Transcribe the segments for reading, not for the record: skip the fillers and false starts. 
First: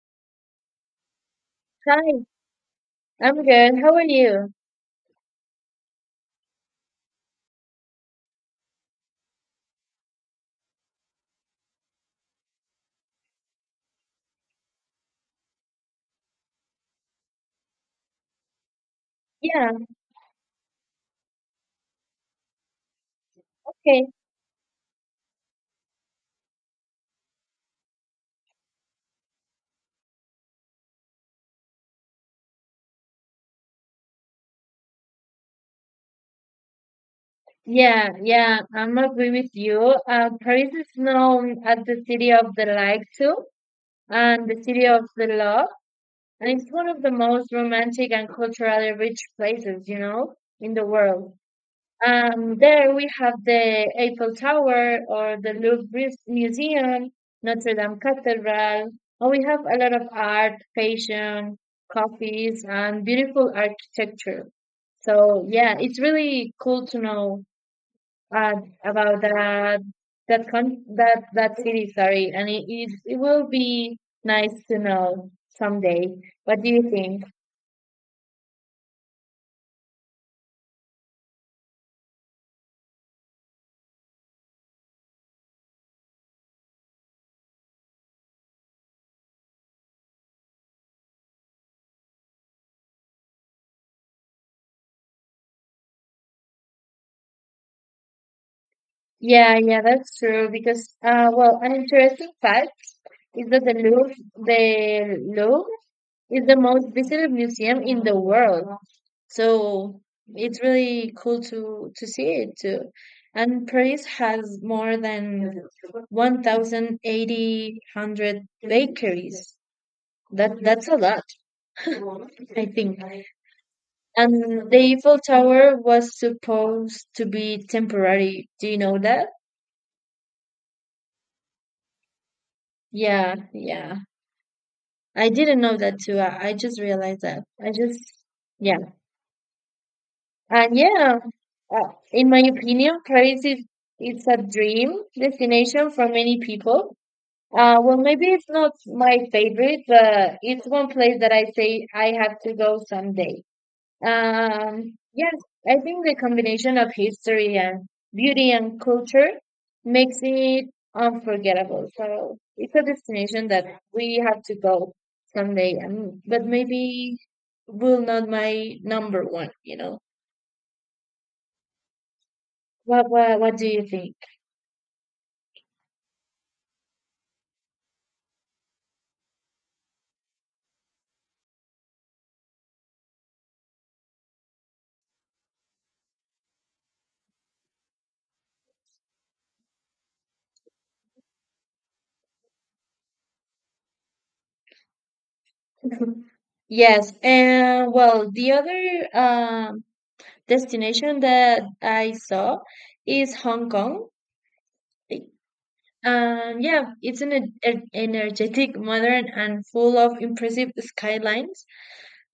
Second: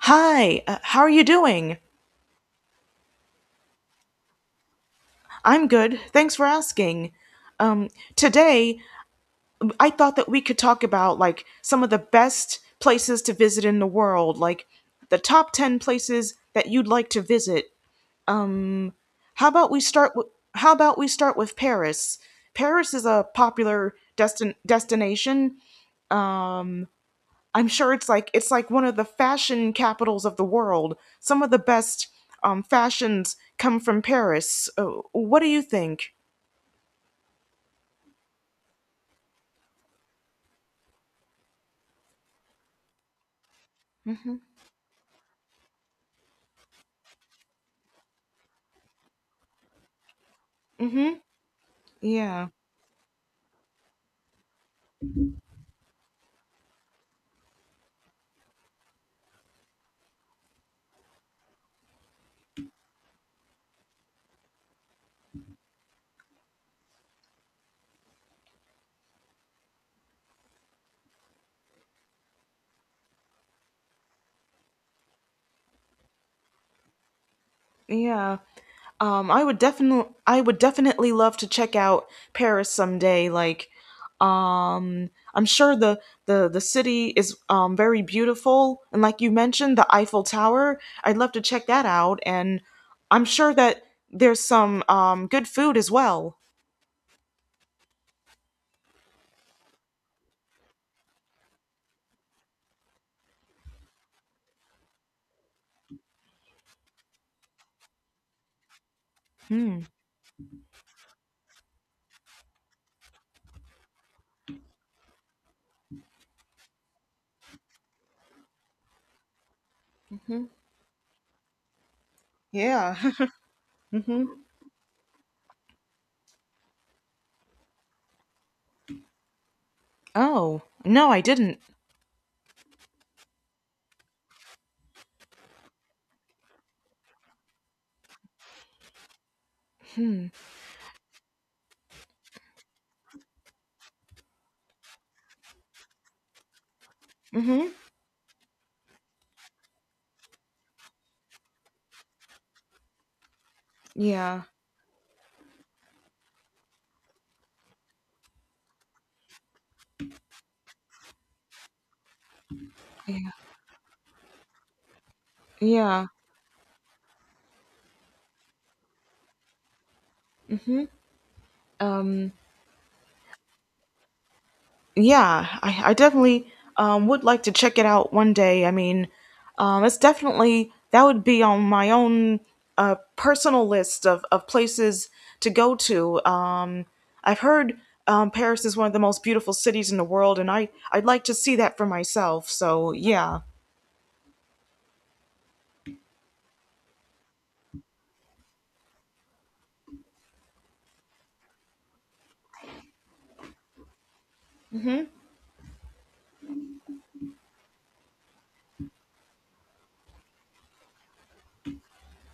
Hi, how are you doing? Hi, I'm good. How are you? I'm good. Thanks for asking. Um, today, I thought that we could talk about like some of the best places to visit in the world, like the top 10 places that you'd like to visit. How about Yeah, we start with How about we start with Paris? Paris is a popular okay. Destination. I'm sure it's like one of the fashion capitals of the world. Some of the best fashions come from Paris. What do you think? Yeah, yeah, I'm agree with you. Paris is known as the city of the light too, and the city of the love, and it's one of the most romantic and culturally rich places, you know, in the Mm-hmm. world. Yeah. And there we have the Eiffel Tower or the Museum, Notre Dame Cathedral, and we have a lot of art, fashion, coffees, and beautiful architecture. So yeah, it's really cool to know uh, about that that con- that that city. Sorry, and it will be nice to know someday. What do you think? Yeah. I would definitely love to check out Paris someday. Like, I'm sure the city is very beautiful, and like you mentioned, the Eiffel Tower. I'd love to check that out, and I'm sure that there's some good food as well. Yeah, yeah, that's true. Because well, an interesting fact is that the Louvre is the most visited museum in the world. Hmm. So it's really cool to see it too. And Paris has more than one thousand eighty hundred bakeries. Mm-hmm. That's a lot, I Yeah. think. Mm-hmm. And the Eiffel Tower was supposed to be temporary. Do you know that? Oh no, I didn't. Yeah, yeah. I didn't know that too. I just realized that. I just yeah. Hmm. And yeah, in my opinion, Paris is it's a dream destination for many people. Mm-hmm. Well, maybe it's not my favorite, but it's one place that I say I have to go someday. Yeah. Yes, I think the combination of history and beauty and culture makes it unforgettable. So it's a Yeah. destination that we have to go someday, Yeah. and but maybe will not my number one, you know. Mm-hmm. Um. What do you think? Yeah, I definitely would like to check it out one day. I mean, it's definitely that would be on my own personal list of places to go to. I've heard Paris is one of the most beautiful cities in the world, and I'd like to see that for myself. So yeah. Yes, and well, the other destination that I saw is Hong Kong. I- yeah, it's an energetic, modern, and full of impressive skylines.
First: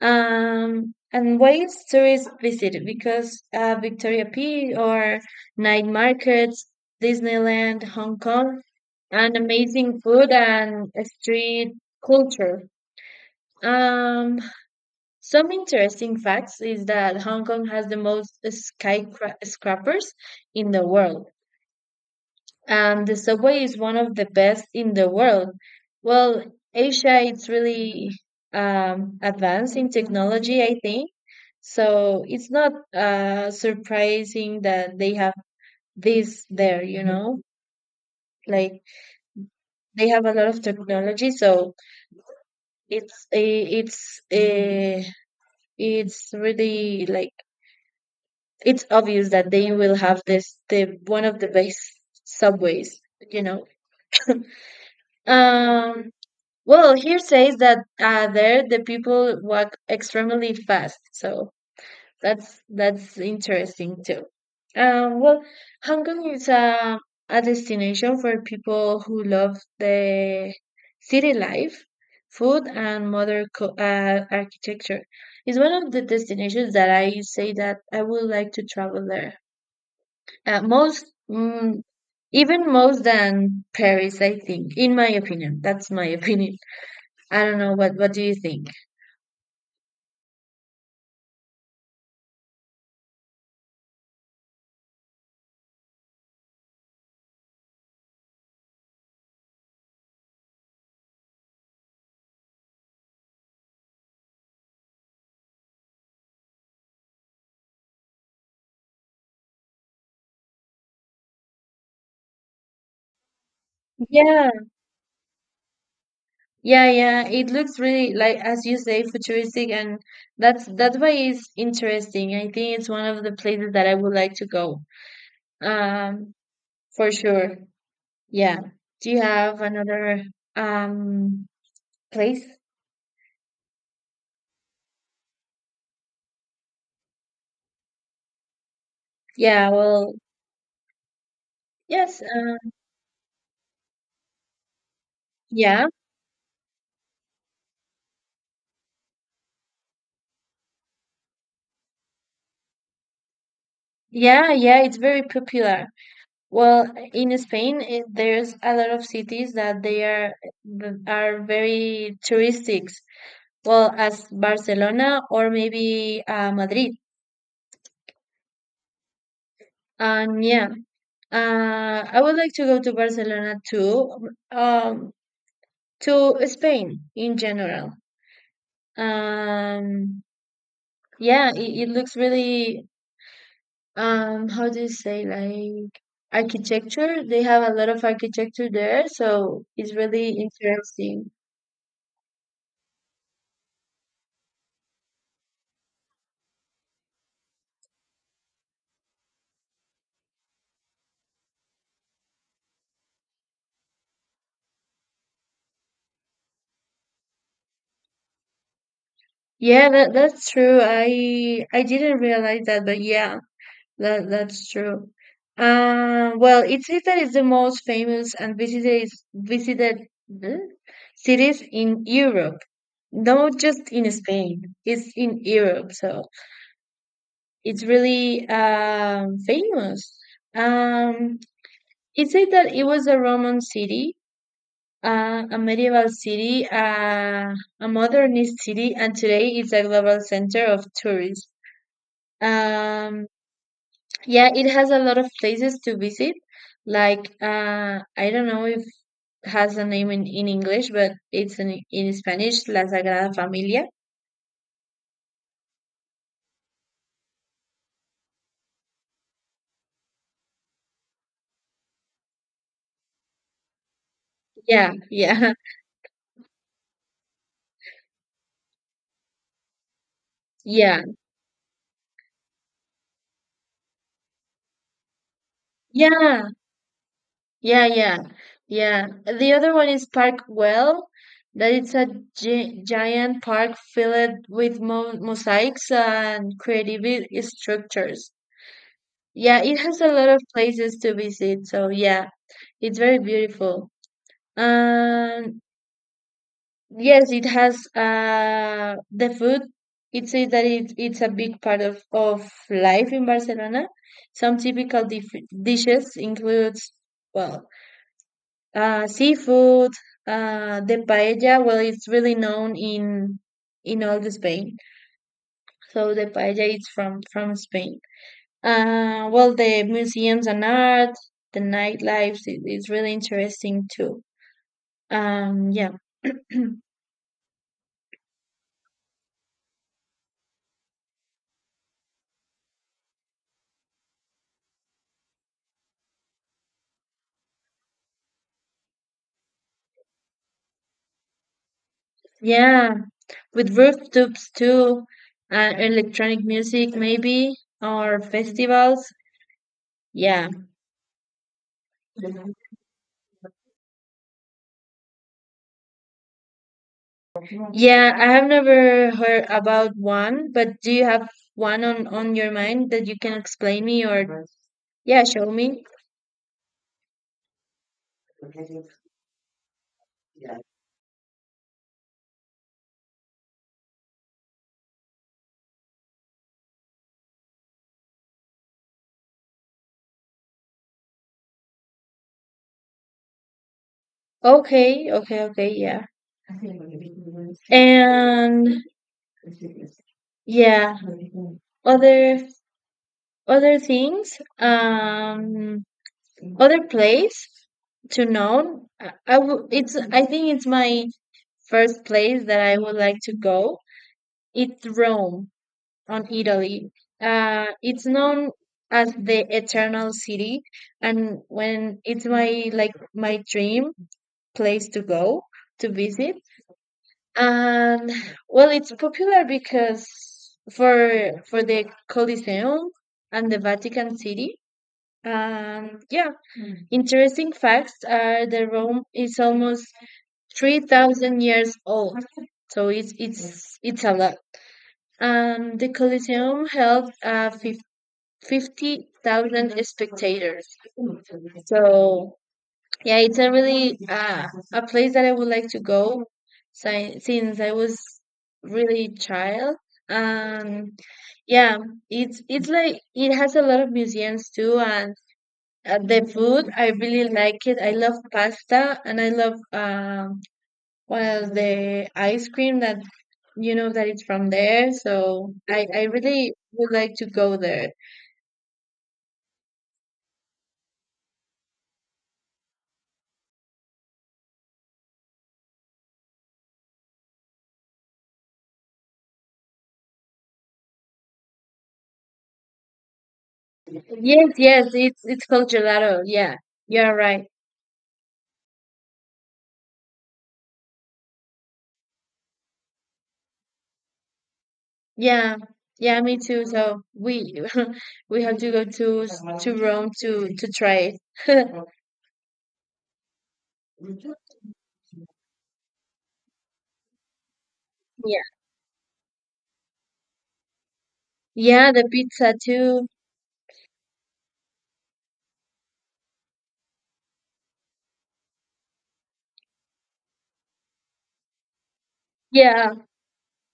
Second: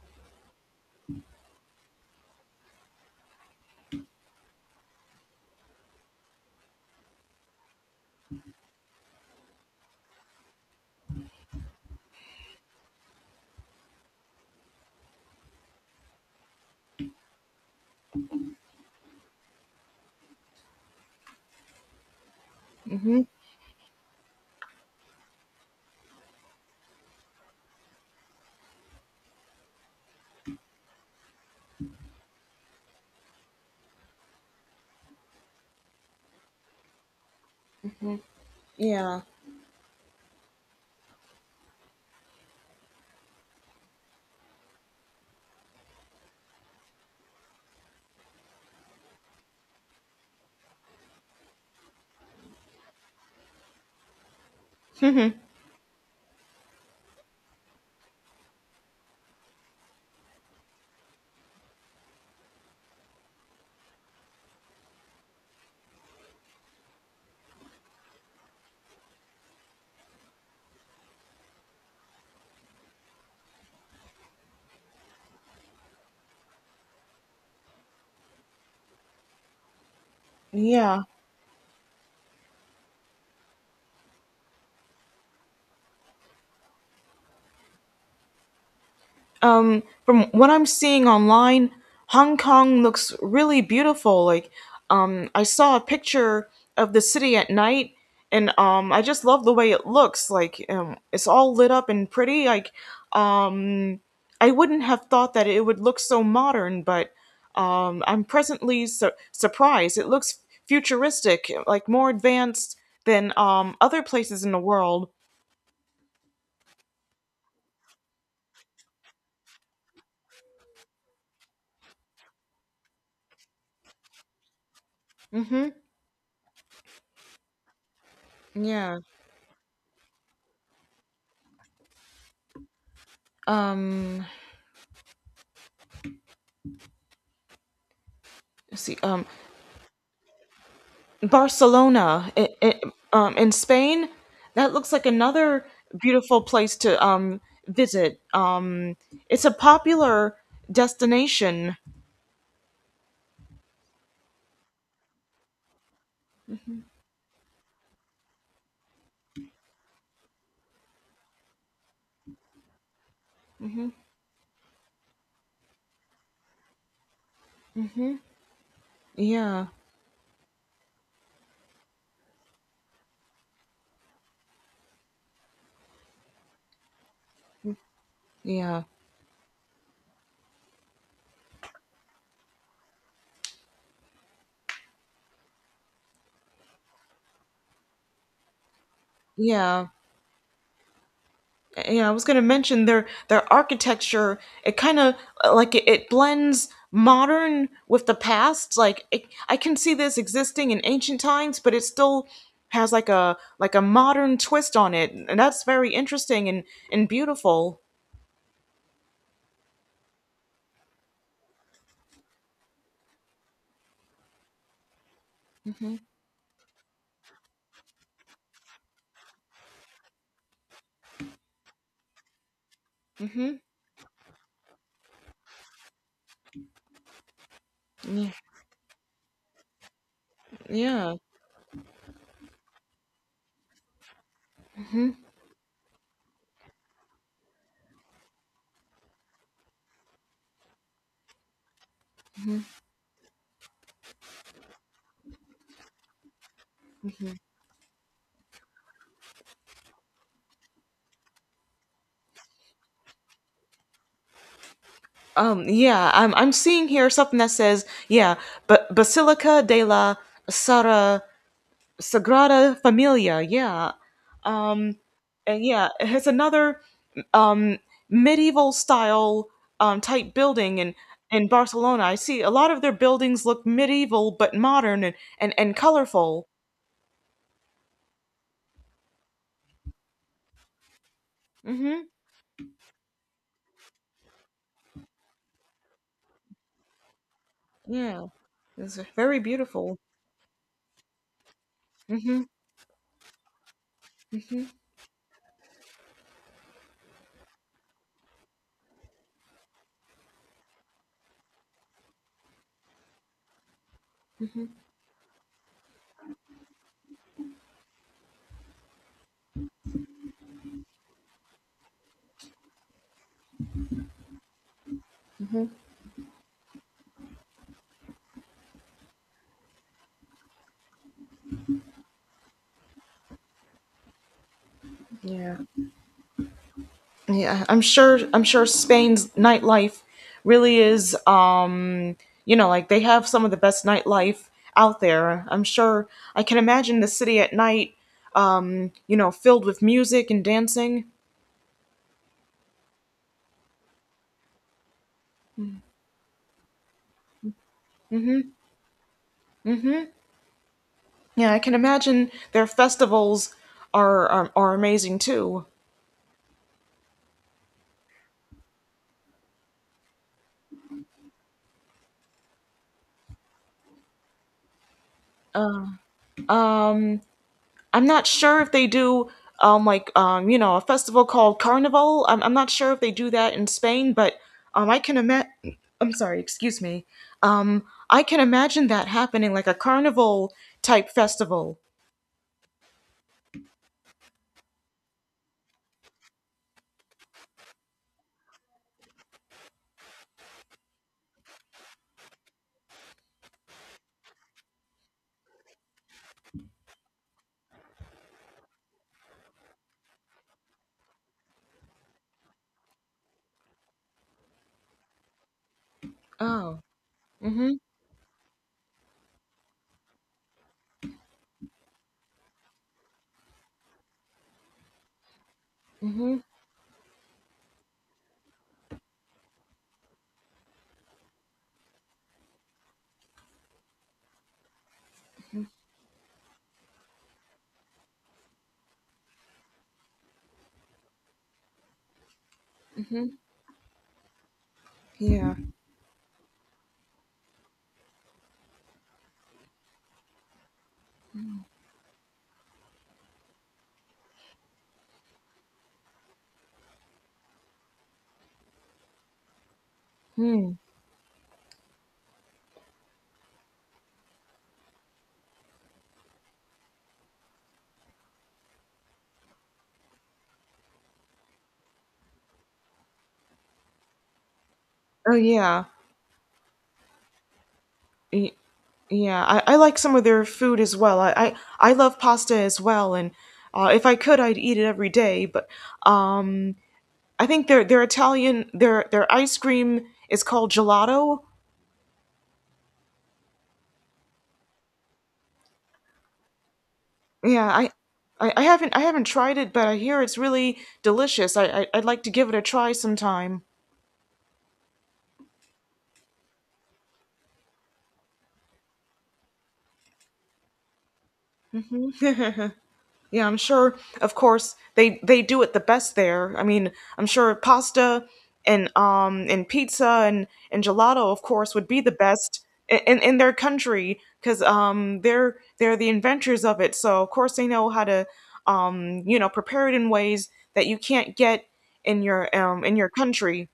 And ways tourists visit because Victoria P or night markets, Disneyland, Hong Kong, and amazing food and street culture. Um, Some interesting facts is that Hong Kong has the most skyscrapers in the world, and the Hmm. subway is one of the best in the world. Well, Asia it's really advanced in technology, I think. So it's not surprising that they have this there, you know, like Yeah. they have a lot of technology. So it's eh, it's a it's really like it's obvious that they will have this the one of the best subways, you know. um well, here says that there the people walk extremely fast, so that's interesting too. Well, Hong Kong is a destination for people who love the city life, food, and modern architecture. It's one of the destinations that I say that I would like to travel there. Yeah. Most, even most than Paris, I think, in my opinion. That's my opinion. I don't know, what do you think? From what I'm seeing online, Hong Kong looks really beautiful. Like, I saw a picture of the city at night, and I just love the way it looks. Like, it's all lit up and pretty. Like, um, I wouldn't have thought that it would look so modern, but I'm presently surprised. It looks futuristic, like more advanced than other places Yeah, in the world. yeah, yeah. It looks really like as you say, futuristic, and that's why it's interesting. I think it's one of the places that I would like to go. Mm-hmm. Um, for sure. Yeah. Yeah. Do you have another um place? Um. Let's see. Yeah, well, yes, Barcelona in Spain. That looks like another yeah. beautiful place to visit. It's a popular destination. Yeah, yeah, it's very popular. Well, in Spain, there's a lot of cities that they are that are very touristic. Well, as Barcelona or maybe Madrid. Yeah, And yeah, I would like to go to Barcelona too. To Spain in general. yeah, Um, yeah, it looks really how do you say, like architecture? They have a lot of architecture there, so yeah. it's really interesting. Yeah, I was going to mention their architecture. It kind of like it blends modern with the past. Like it, I can see this existing in ancient times, but it still has like a modern twist on it, and that's very interesting and beautiful. Yeah, that's true. I didn't realize that, but yeah, that's true. Well, Itzita is the most famous and visited eh, cities in Europe, Mhm. not just in Spain. It's in Europe, so it's Yeah. really famous. Yeah. Um, it said that it was a Roman city, Mhm. A medieval city, a modernist city, and today it's a global center of tourism. Mhm. Um, yeah, it has a lot of places to visit. Mhm. Like, I don't know if has a name in English, but it's in Spanish, La Sagrada Familia. Yeah. I'm seeing here something that says, yeah, but Basilica de la Sara Sagrada Familia. Yeah. Yeah, yeah, And yeah, it has another um medieval style type building in yeah, in Barcelona. I see a lot of their buildings look medieval but modern and colorful. yeah, yeah, yeah, yeah. The other one is Park Well, that it's Mhm. a gi giant park filled with mo mosaics and creative Yeah. structures. It's very Yeah, it beautiful. has a lot of places to visit, so yeah, Mhm. it's very beautiful. Mhm. Um, Yes, it has the food. It says that it's a big part of life in Barcelona. Some typical dif dishes includes well, seafood, the paella. Well, it's really known in all the Spain. So the paella is from Spain. Well, the museums and art, the nightlife is really interesting too. Yeah. Yeah. Yeah, I'm sure. I'm sure Spain's nightlife really is. Like they have some of the best nightlife out there. I'm sure. I can imagine the city at night. Filled with music and dancing. Yeah, with rooftops too, and electronic music maybe, or festivals. Yeah. Yeah, I can imagine their festivals are amazing too. Yeah, I have never heard about one, but do you have one on your mind that you can explain me or yeah, show me? I'm not sure if they do like a festival called Carnival. I'm not sure if they do that in Spain, but I can imagine. I'm sorry, excuse me. Um, I can imagine that happening like a carnival type festival. Okay, okay, okay, yeah. And yeah, other other things, other place to know. It's I think it's my first place that I would like to go. It's Rome on Oh. Italy. Mm-hmm. It's known as the Eternal City, and when it's my like my dream place to go to visit. Mm-hmm. And well, it's popular because for the Colosseum and the Vatican City. And yeah, interesting facts are the Rome is almost 3,000 years old. So it's Mm-hmm. it's it's a lot. Yeah. The Coliseum held 50,000 spectators. So, yeah, it's a really a place that I would like to go since I was really child. Hmm. Um, yeah, it's like it has a lot of museums too, and the food I really like it. I love pasta and I love well the ice cream that you know that it's from there, Oh so yeah. I really would like to go there. Y- yeah, I like some of their food as well. I love pasta as well, and if I could, I'd eat it every day. But um, I think their Italian their ice cream is called gelato. Yes, yes, it's called gelato. Yeah, you're right. Yeah, I haven't tried it, but I hear it's really delicious. I'd like to give it a try sometime. Yeah, yeah, me too. So we we have to go to Rome to try it. Yeah, I'm sure. Of course, they do it the best there. I mean, I'm sure pasta Yeah, and pizza and gelato, of course, would yeah, be the the pizza best in too. in, in their country because they're the inventors of it. So of course they know how to prepare it in ways that you can't get in your Yeah, country.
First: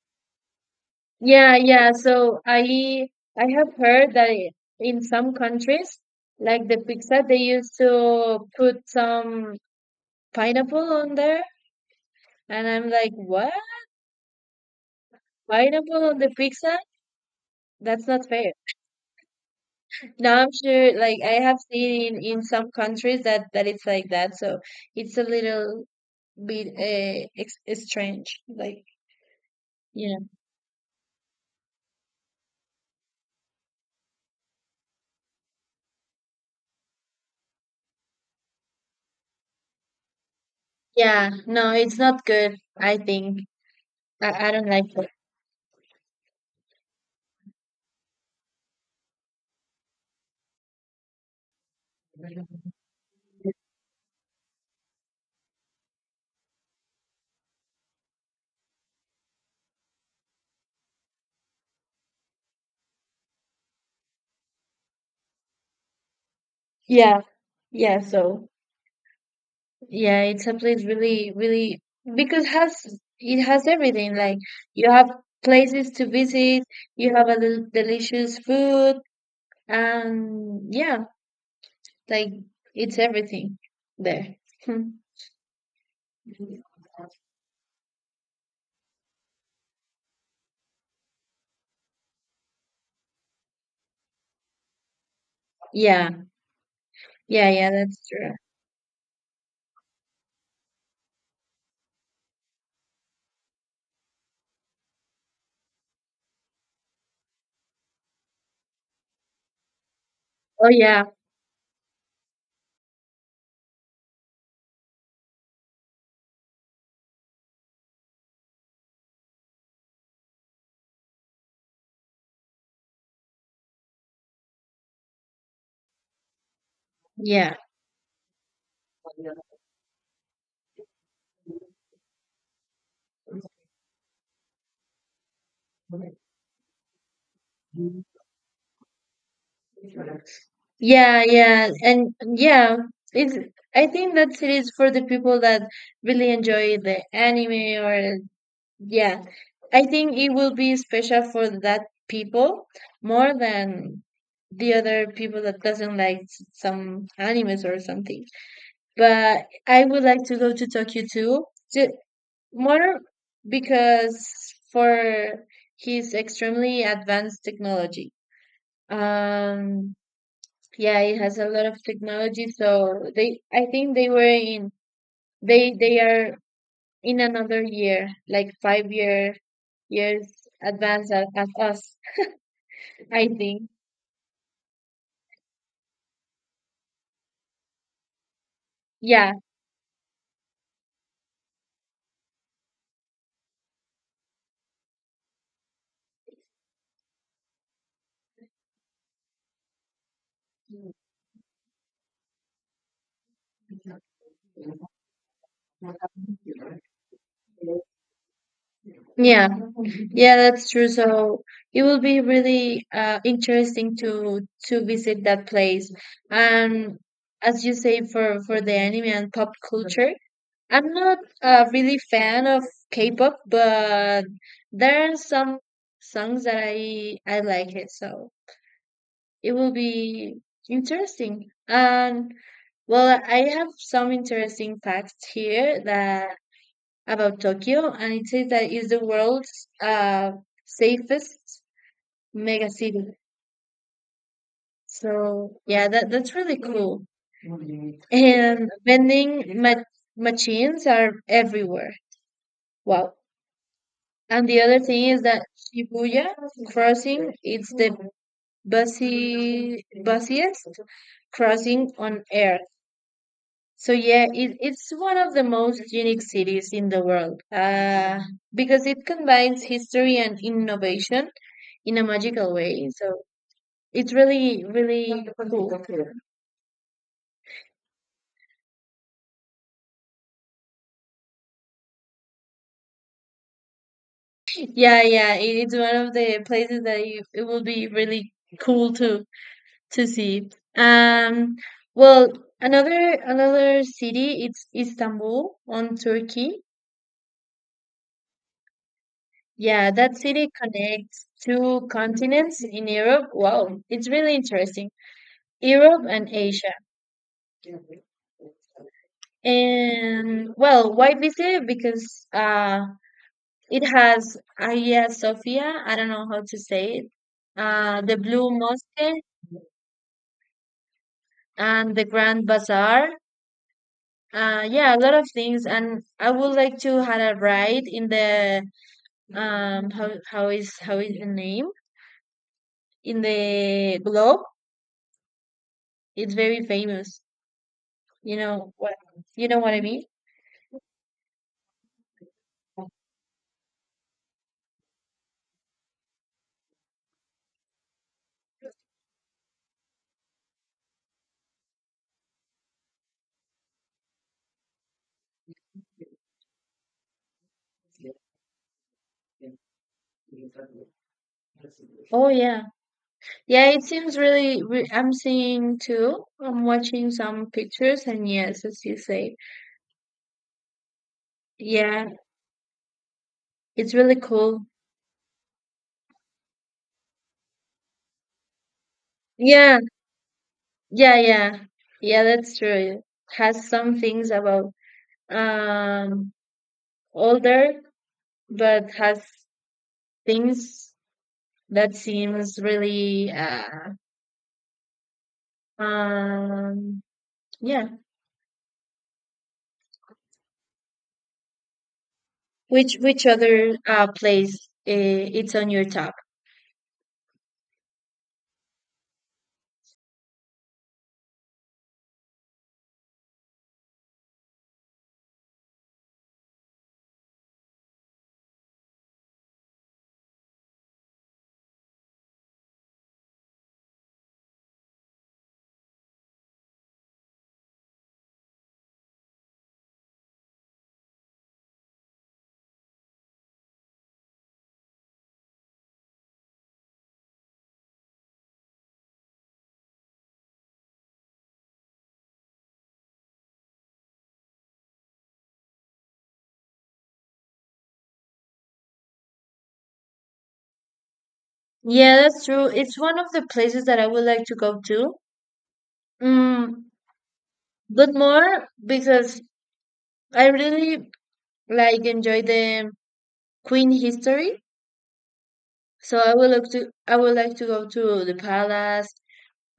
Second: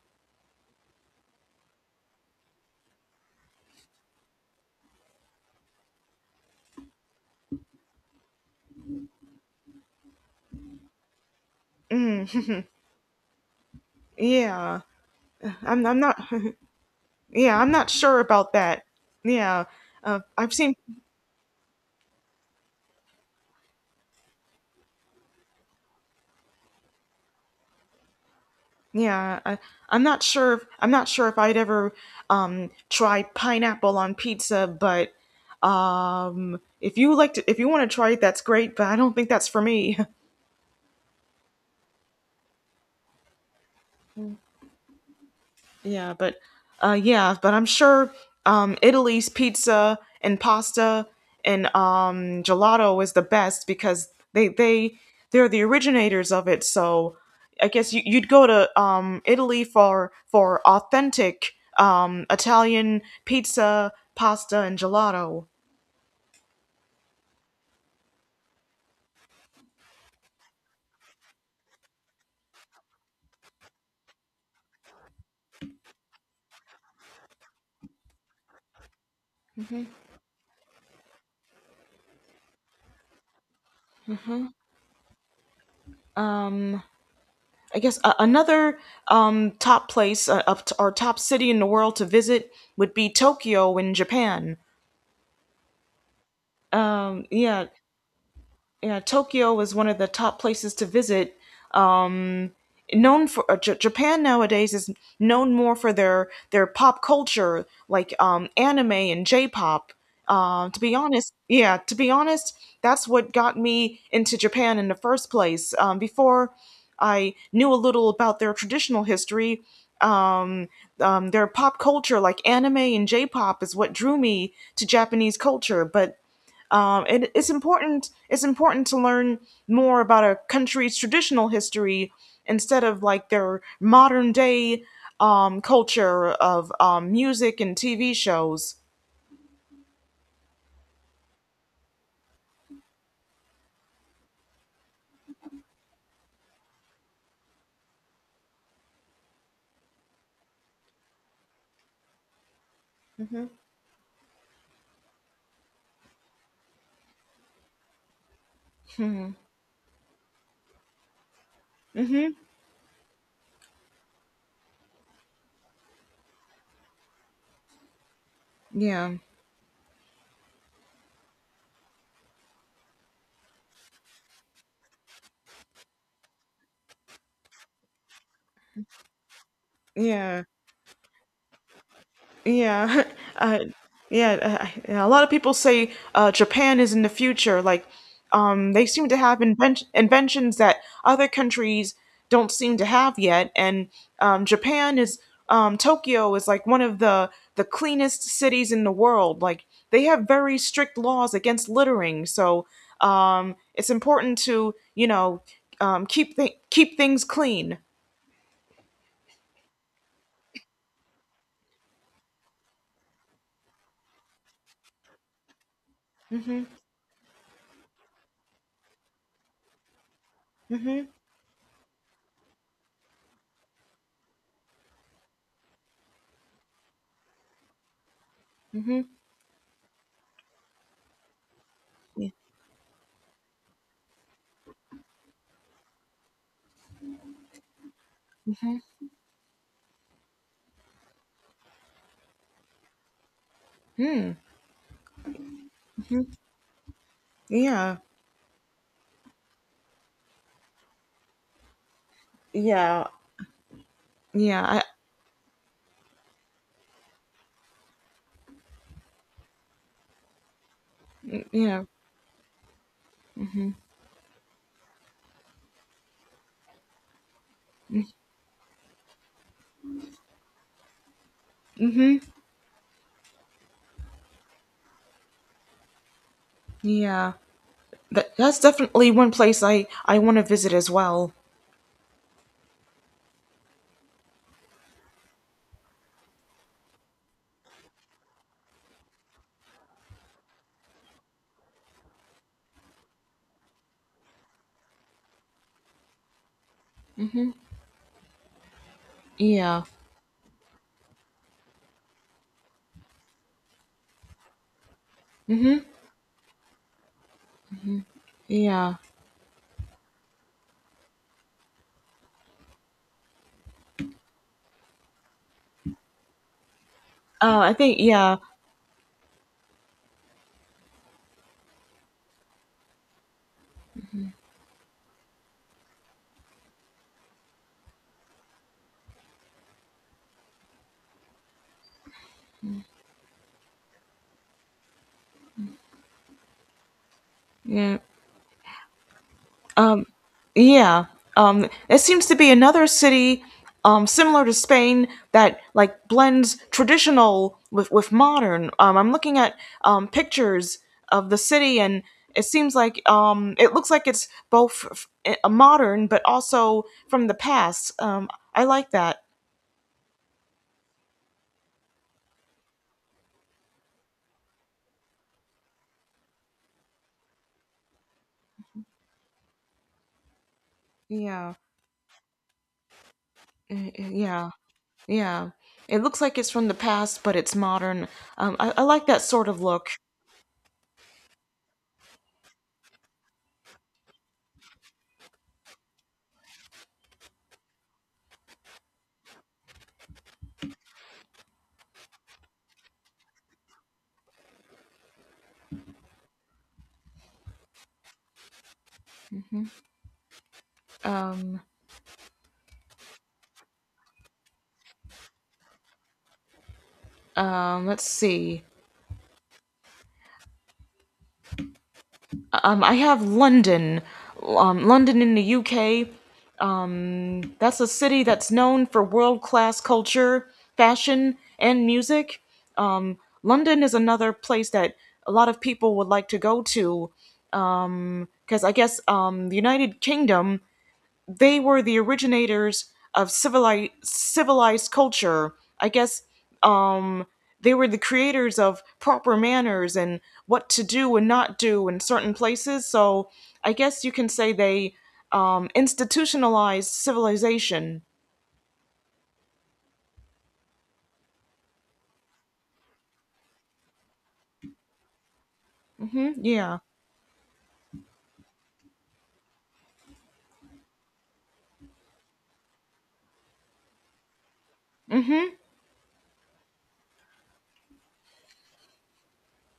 yeah, yeah. So I have heard in some countries, like the pizza, they used to put some pineapple on there, Mm. and I'm like, what? Yeah, I'm Pineapple not. on the pizza? Yeah, I'm not That's sure not about fair. that. Yeah, Now I'm I've seen. sure, like I have seen in some countries that it's like that, so it's a little bit strange. Like, Yeah, I'm you not know, sure. If, I'm not sure if I'd ever try pineapple on pizza, but if you want to try it, that's great. But I don't think that's for me. yeah, no, it's not good. I think I don't like it. Yeah, but yeah, but I'm sure Italy's pizza and pasta and gelato is the best because they're the originators of it. So I guess you'd go to Italy for authentic Italian pizza, pasta and gelato. Yeah, yeah. So yeah, it's a place really, really because has it has everything. Like you have places to visit, you have a delicious food, and yeah. Like it's everything there. Hmm. I guess another top place up t- or top city in the world to visit would be Tokyo in Japan. Yeah, yeah, Yeah. yeah, that's true. Yeah, Tokyo is one of the top places to visit. Known for Japan nowadays is known more for their pop culture, like anime and J-pop. Oh To be yeah, honest, that's what got me into Japan in the first place. Before I knew a little about their traditional history, um, their pop culture, like anime and J-pop, is what drew me to Japanese culture. But and it's yeah, important. It's important to learn more about a country's traditional history instead of like their modern day culture of music and TV shows. yeah, yeah, and yeah, it's. I think that it is for the people that really enjoy the anime or yeah. I think it will be special for that people more Hmm. than the other people that doesn't like some animes or something. But I would like to go to Tokyo too. Hmm. More because for his extremely advanced technology. Yeah. Um, yeah, it has a lot of technology, so they I think they were in they are in another year, like five-year years Yeah. advanced as us, Yeah. I uh, think. yeah, yeah. A lot of people say Japan is in the future. Like, they seem to Yeah, have inventions that other countries don't seem to have yet. And Japan is Tokyo is like one of the cleanest cities in the world. Like, they have very strict laws against littering. So, it's important to keep keep things clean. yeah, yeah, that's true. So it will be really interesting to visit that place. Hmm. And as you say, for the anime and pop culture, I'm Hmm. not really fan of K-pop, but there are some songs that I like it. So Hmm. it will be interesting. And well, I have some interesting facts here that about Tokyo, and it says that it's the world's safest mega city. Hmm. So yeah, that Hmm. that's really cool. Yeah. And machines are everywhere. Yeah. Wow. And the Yeah, other I thing is that Shibuya crossing is the busy busiest yeah, crossing on earth. So yeah, it's one of the most unique cities in the world. Because it combines history and innovation in a magical way. So it's really, really cool. yeah. That's definitely one place I want to visit as well. Yeah, yeah, it's one of the places that you, it will be really cool to see. Um, well, another city it's Istanbul on Turkey. Hmm. Yeah, Yeah, that city connects two continents in Europe. Wow, it's really interesting. Europe and Asia. yeah. And well, why visit? Because it has Hagia Sophia, I don't know how to say it, I think the yeah, Blue Mosque, and the Grand Bazaar. Yeah, a lot of things, and I would like to have a ride in the how is the name in the globe? It's very famous. yeah, You know what you know what I mean? yeah. There seems to be another city, similar to Spain that like blends traditional with modern. I'm looking at pictures of the city and it seems like it looks like it's both a modern, but also from the past. I like that. Oh yeah, yeah. It seems really. Re I'm seeing too. I'm watching some pictures, and yes, as you say, Yeah. yeah, it's really Yeah, cool. yeah. It looks like it's from the past, but it's modern. I like that sort of Yeah, look. yeah, yeah. Yeah, that's true. Has some things about um older, but has things that seems really um yeah. Hmm. Um, Which other place it's on your top? let's see. I have London. London in the UK. That's a city that's known for world-class culture, fashion, and music. London is another place that a lot of people would like to go to because I guess the United Kingdom they were the originators of civilized culture. I guess um, they were the creators of proper manners and what to do and not do in certain places. So I guess you can say they institutionalized civilization. Yeah, that's true. It's one of the places that I would like to go to. Mm, yeah. Mm, but more because I really like enjoy the Queen history. Mm-hmm. So I would like to go to the palace,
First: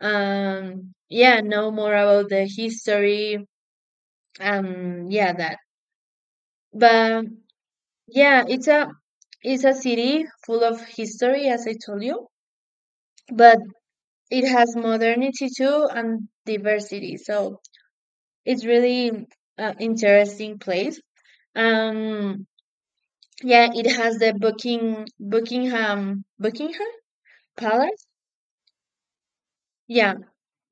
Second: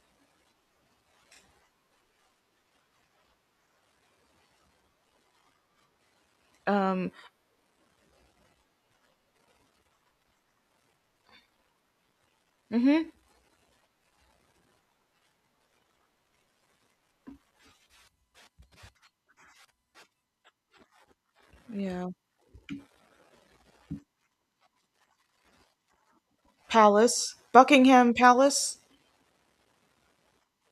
yeah, know more about the history, yeah, that, Um, but yeah, it's a city full of history as I told you, mm-hmm. but it has modernity too and diversity, so it's really interesting place. Yeah. um yeah, it has the Buckingham Palace, Buckingham Palace. yeah,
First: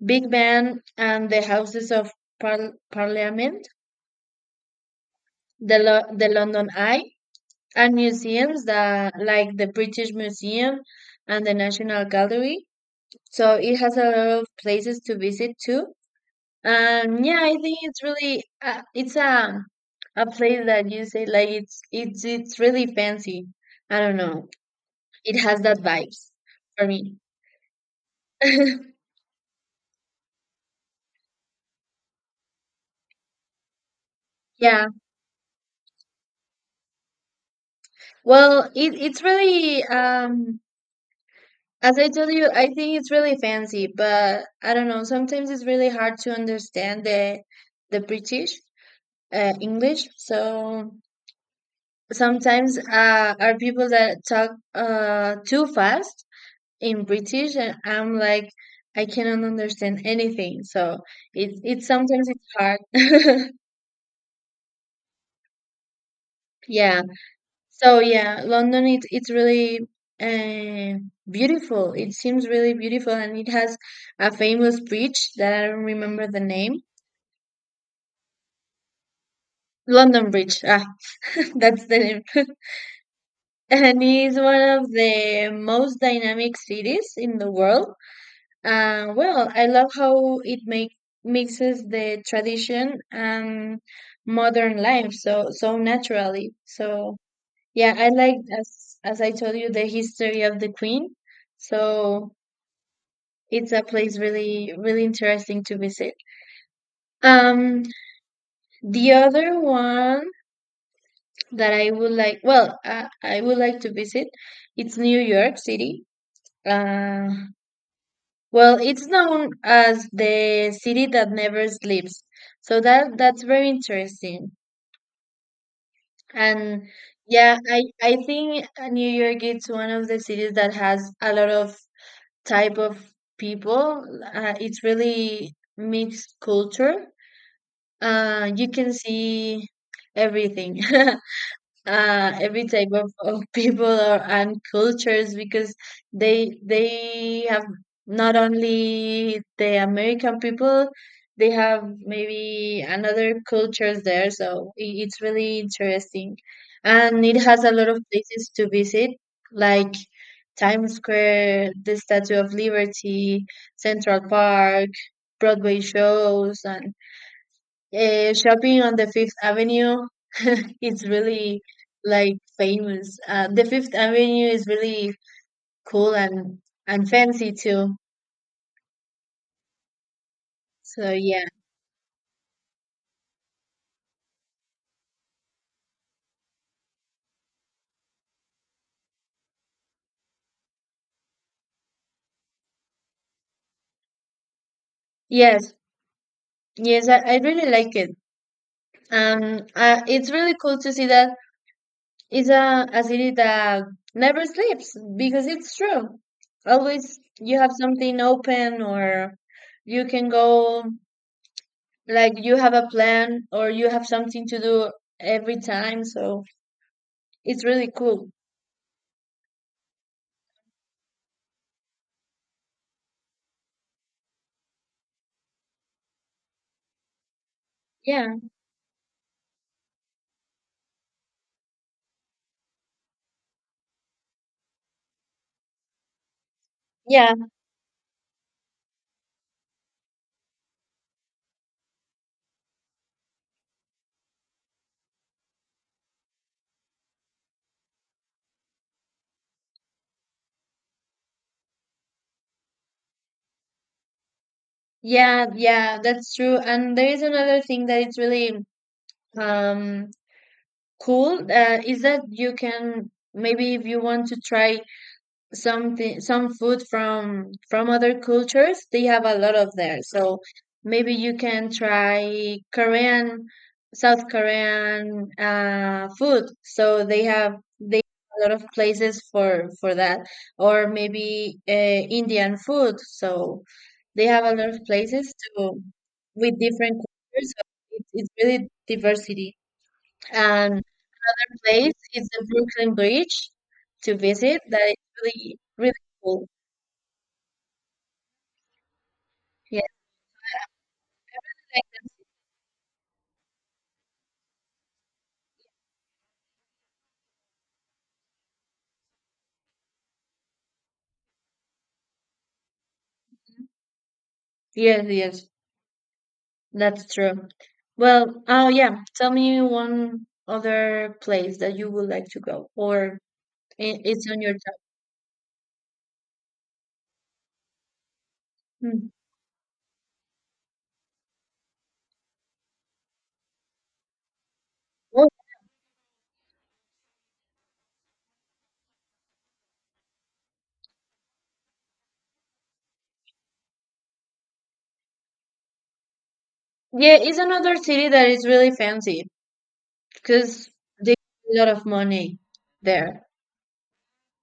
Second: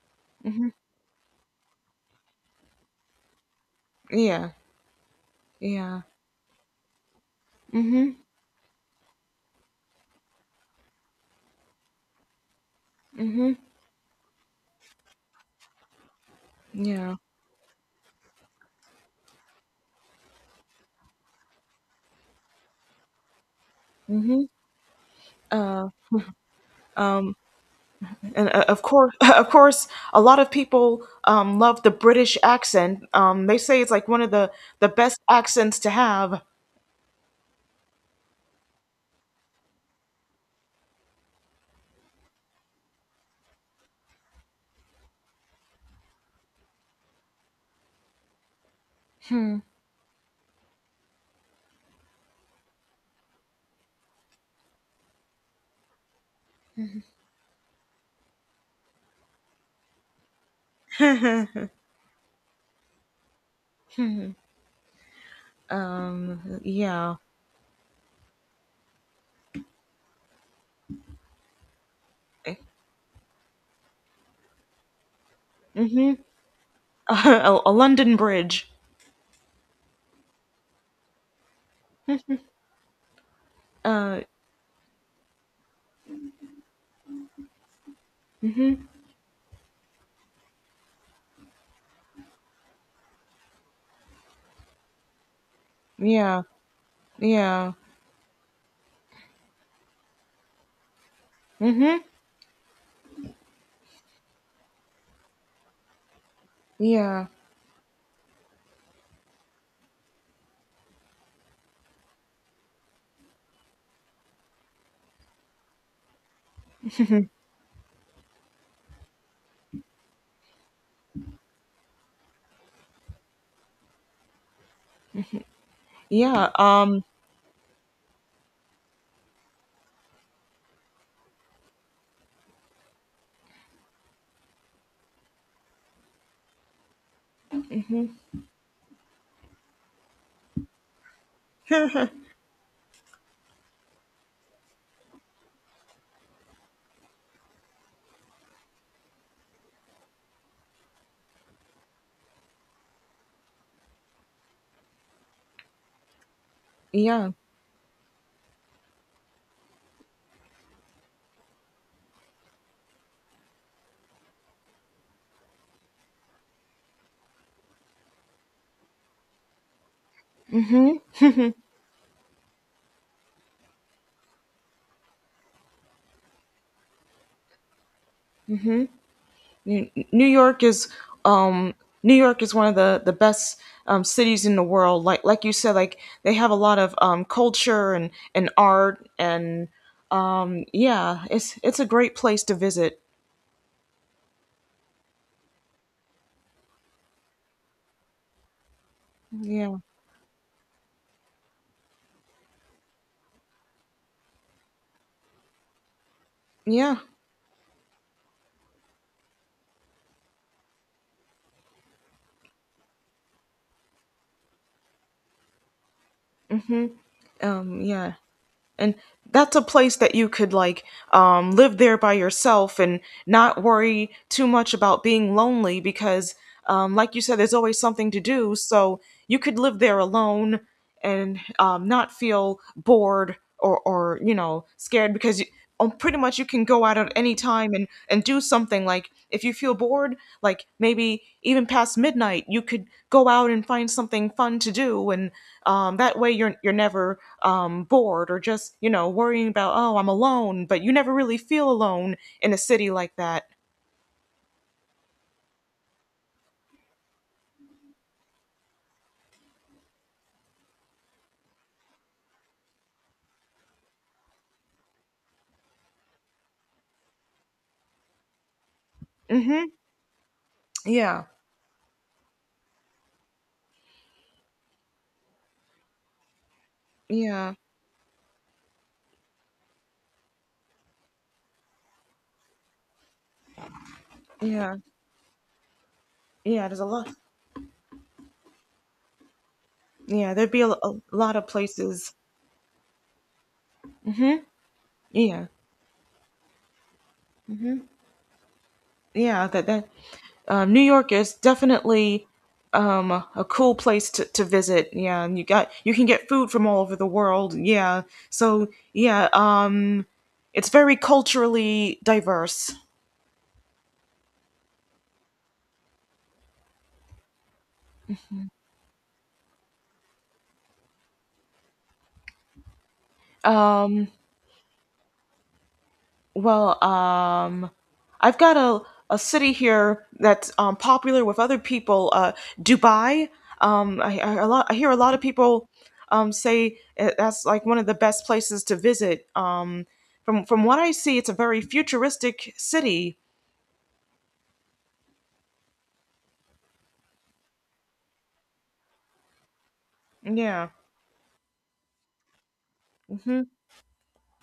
Big Mm-hmm. Ben and the Houses of Parliament, Yeah. the, Yeah. Lo- the London Eye, and Mm-hmm. museums that like the British Museum and the National Gallery. Mm-hmm. So it has a lot of places to visit too. Yeah. And yeah, I think it's really it's a place that you say like it's really fancy. I don't Mm-hmm. know. It has that Uh, vibes for me. um, And of course, a lot of people love the British accent. They say it's like one of the Yeah. the best accents to have. Well, it's really as I told you, I think it's really fancy, but I don't know, sometimes it's really hard to understand the British, English. So sometimes are people that talk too fast in British, and I'm like, I cannot understand anything. So it sometimes it's hard. yeah. Yeah, So yeah, London. It's really uh, beautiful. It seems a, really beautiful, and it has a famous bridge that I don't remember the name. a London Bridge. London Bridge. Ah, that's the name. And Uh, it's one of the most dynamic cities in the world. And well, I love how it make mixes the tradition and modern life so yeah, naturally. So yeah, yeah, I like as I told you the history of the Queen. mm-hmm, So it's a place really really interesting to visit. yeah, Um, the other one that I would like, well, I would like to visit, it's New York City. Uh, Well, it's known as the city that never sleeps. So that's very interesting. yeah, And yeah, I think New York it's one of the cities that has a lot of type of people. It's really mixed culture. You can see everything. Every type of people or, and cultures because they have not only the American people, they have maybe another cultures there. So it's really interesting, and yeah, it has a lot of places to visit, like Times Square, the Statue of Liberty, Central Park, Broadway shows, and shopping on the Fifth Avenue. mm-hmm. It's really like famous. The Fifth Avenue is really cool and fancy too. New York is, So yeah, um, New York is one of the best cities in the world. Like you said, like they have a lot of culture and art and yeah, it's a great place to visit. yes, yes, I really like it. Yeah. It's really cool to see that it's a city that never sleeps because it's true. Yeah. Always you have something open, or you can go like you have a plan, or you have something to do every time. So it's really Yeah. cool. And that's a place that you could like live there by yourself and not worry too much about being lonely because like you said there's always something to Yeah, do, so you could live there alone and not feel bored or scared because pretty much you can go out at yeah, any time and do something like if you feel bored like maybe even past midnight you could go out and find something fun to do and that way you're never bored or just worrying about oh I'm alone but you never really feel alone in a city like that. yeah, yeah. That's true. And there is another thing that it's really um cool, is that you can maybe if you want to try some food from other cultures, they have a lot Mhm. of there. So maybe Yeah. you can try Korean, South Korean food. So they Yeah. have they have a lot of places for that, or maybe Indian food. So. They have a lot Yeah. of places to with Yeah, there's a different lot. cultures. So it's really diversity. Yeah, there'd be a, And a one lot of place places. is the Brooklyn Bridge to visit. That is Yeah, really really cool. yeah, that Yeah. that New York is definitely a cool place to visit. Yeah, and you can get food from all over the world. Yeah, so yeah, it's very culturally diverse. Yes, yes, that's true. Well, oh yeah, tell me one other place that you would like to go, or Um, it's on your top. Well, I've got Hmm. a city here that's popular with other people, Dubai. I hear a lot of Well, people that's like one of the best places to visit. From what I see, it's a very futuristic city. yeah, it's another city that is really fancy because Yeah. they have a lot of money there, Hmm.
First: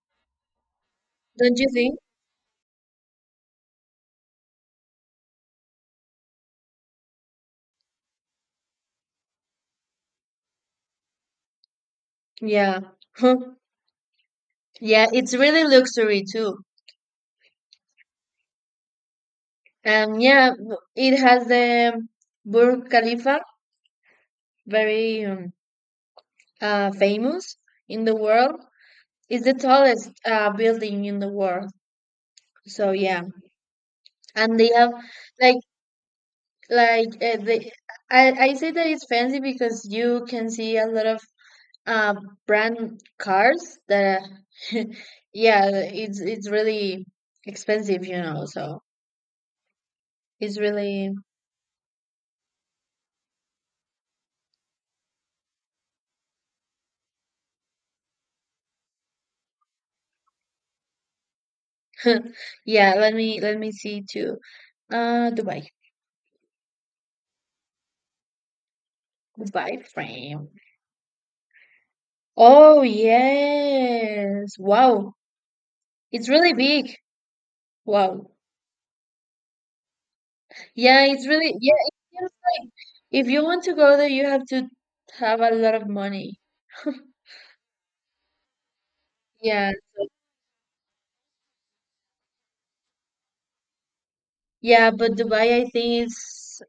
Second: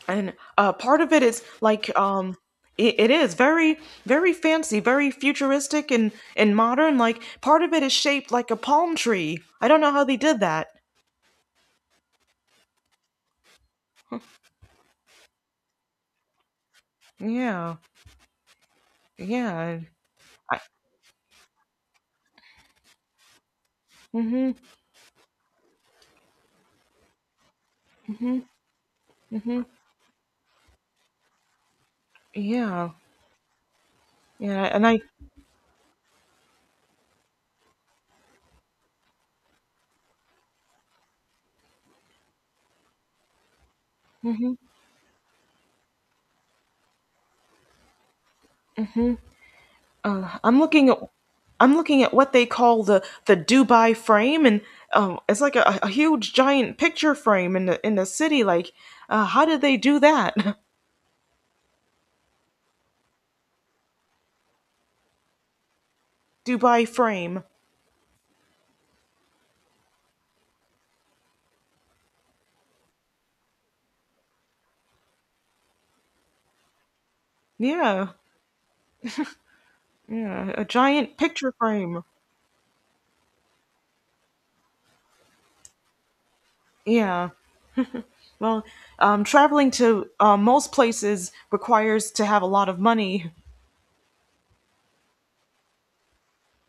And part of it is don't you like think? It is very very fancy, very futuristic and modern. Like part of it is shaped like a palm tree. I don't know how they did that. Yeah. Yeah, it's really luxury too. Yeah. Yeah. And yeah, I, it has the Burj Khalifa, mhm. very famous in the Mhm. world. It's the Mhm. tallest building in the world. Yeah. So yeah, and Yeah. they have like like they. I say that it's fancy because you can see a lot of uh, brand cars that. Are yeah, it's really expensive, you know. So uh, I'm it's looking at, really I'm looking at what they call the Dubai frame, and it's like a huge giant picture frame in the city. Like, how did they do that? Yeah, let me see too. Dubai. Dubai frame. Dubai frame. Oh yes. Wow. It's really big. Yeah. Wow. Yeah. A Yeah, giant it's picture really, yeah, frame. If you want to go there, you have to have a lot of money. Yeah. Well, traveling Yeah. to most places requires to have a lot of money. Yeah, but Dubai I think it's